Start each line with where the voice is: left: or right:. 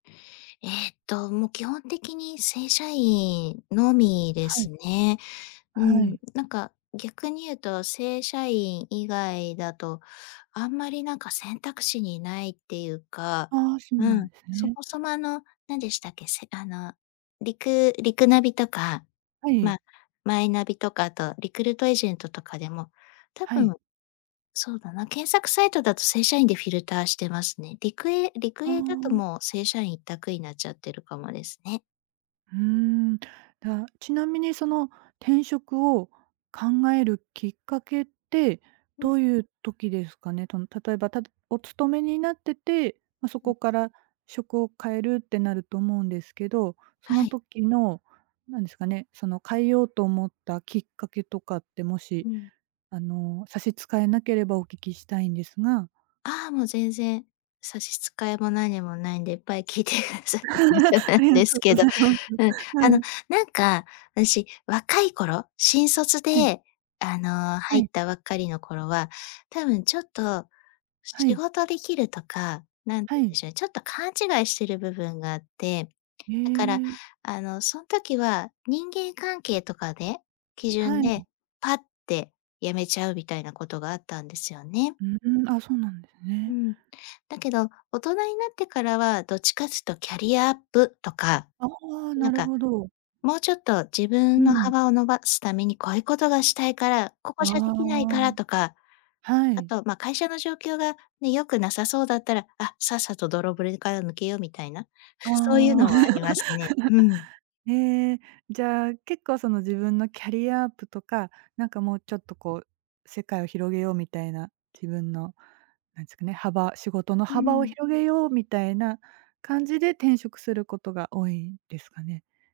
left: ええと、もう基本的に正社員のみで
right: はい。
left: すね。う
right: は
left: ん、
right: い。
left: なんか逆に言うと正社員以外だと、あんまりなんか選択肢にないっていうか、
right: ああ、そう
left: う
right: なん
left: ん、
right: す
left: そ
right: ね。
left: もそもあの、なんでしたっけ、せあの、リクリクナビとか
right: はい。
left: ま、マイナビとかあとリクルートエージェントとかでも多
right: はい。
left: 分、そうだな、検索サイトだと正社員でフィルターしてますね。リクエリク
right: あ
left: エーだと
right: あ。
left: もう正社員一択になっちゃってるかもですね。
right: うーん、だ、ちなみにその転職を考えるきっかけって、
left: うん。
right: どういう時ですかね？との例えばたお勤めになってて、まあ、
left: う
right: そ
left: うん。
right: こから職を変えるってなると思うんですけど、そ
left: は
right: の
left: い。
right: 時の、何ですかね、その変えようと思ったきっかけとかって、もし、
left: うん。
right: あの、差し支えなければお聞きしたいんですが。
left: ああ、もう全然、差し支えも何もないんでいっぱい聞いてくださえ大丈夫 なん
right: ありが
left: です
right: とうご
left: けど。
right: ざいます。
left: うん。
right: は
left: あの、
right: い。
left: なんか私、若い頃、新卒
right: はい。
left: であの、
right: は
left: 入っ
right: い。
left: たばっかりの頃は多分ちょっと、
right: は
left: 仕
right: い。
left: 事できるとか、何て
right: は
left: いうん
right: い。
left: でしょう、ちょっと勘違いしている部分があって、
right: へ
left: だから
right: え。
left: あの、そん時は人間関係とかで、基
right: は
left: 準
right: い。
left: で、パッて辞めちゃうみたいなことがあったんですよね。
right: うーん、あ、そうなんです
left: う
right: ね。
left: ん。だけど、大人になってからはどっちかっつうとキャリアアップとか。
right: ああ、な
left: なん
right: る
left: か、
right: ほど。
left: もうちょっと自
right: う
left: 分の
right: ん。
left: 幅を伸ばすためにこういうことがしたいから、こ
right: あ
left: こじゃできないから
right: あ、
left: とか。
right: は
left: あ
right: い。
left: とま、会社の状況がね、良くなさそうだったら、あ、さっさとぼろ
right: うん。
left: ぶれから抜けようみたいな、
right: あ
left: そういう
right: あ。
left: のはありますね。うん。
right: ええ。じゃ結構その自分のキャリアアップとか、なんかもうちょっとこう、世界を広げようみたいな、自分の、何すかね、幅、仕事の
left: う
right: 幅を
left: ん。
right: 広げようみたいな感じで転職することが多いんですかね？